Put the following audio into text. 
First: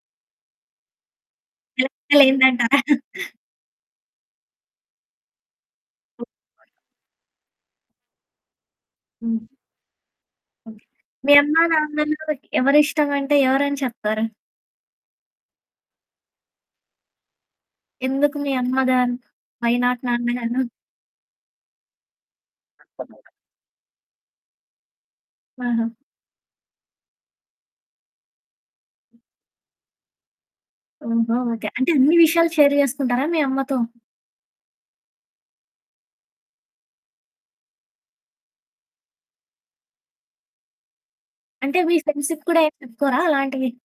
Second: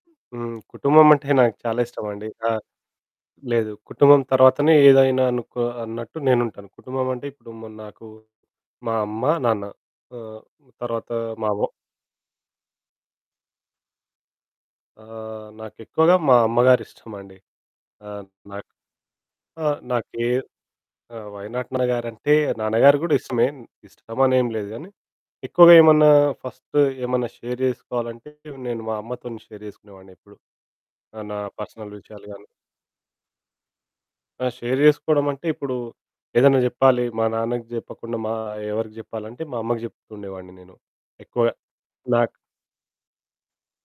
హ్మ్. కుటుంబమంటే నాకు చాలా ఇష్టమండి. ఆ! చెప్పలేందంటారా? లేదు. కుటుంబం తర్వాతనే ఏదైనా అనుకో అన్నట్టు నేనుంటాను. కుటుంబమంటే ఇప్పుడు ము నాకు మా అమ్మ, హ్మ్. నాన్న ఆహ్, ఓకే. తర్వాత మీ మా అమ్మ వ నాన్నలు ఎవరిష్టమంటే ఎవరని చెప్తారు? ఆ! నాకెక్కువగా మా అమ్మగారిష్టమండి. ఆహ్, ఎందుకు మీ నాకు అమ్మగారు? ఆ! వై నాట్ నాకే నాన్న గారు? ఆ! వై నాట్ నాన్న గారంటే, నాన్నగారు కూడా ఇష్టమే. ఇష్టమని ఏం లేదు. కానీ ఎక్కువగా ఆహా! ఏమన్నా ఫస్టు ఏమన్నా షేర్ చేసుకోవాలంటే నేను మా అమ్మతోని షేర్ చేసుకునేవానెప్పుడు. ఆహ్, ఓహో! నా ఓకే. అంటే పర్సనల్ అన్ని విషయాలు గాని విషయాలు షేర్ చేసుకుంటారా మీ అమ్మతో? ఆ! షేర్ చేసుకోవడమంటే, ఇప్పుడూ ఏదైనా జెప్పాలి, మా నాన్నకి జెప్పకుండా మా ఎవరికి జెప్పాలంటే, మా అమ్మకి జెప్తుండేవాన్ని నేను. ఎక్కువగా అంటే మీ నాకు ఫ్రెండ్స్‌కు కూడా ఏం చెప్పుకోరా అలాంటివి?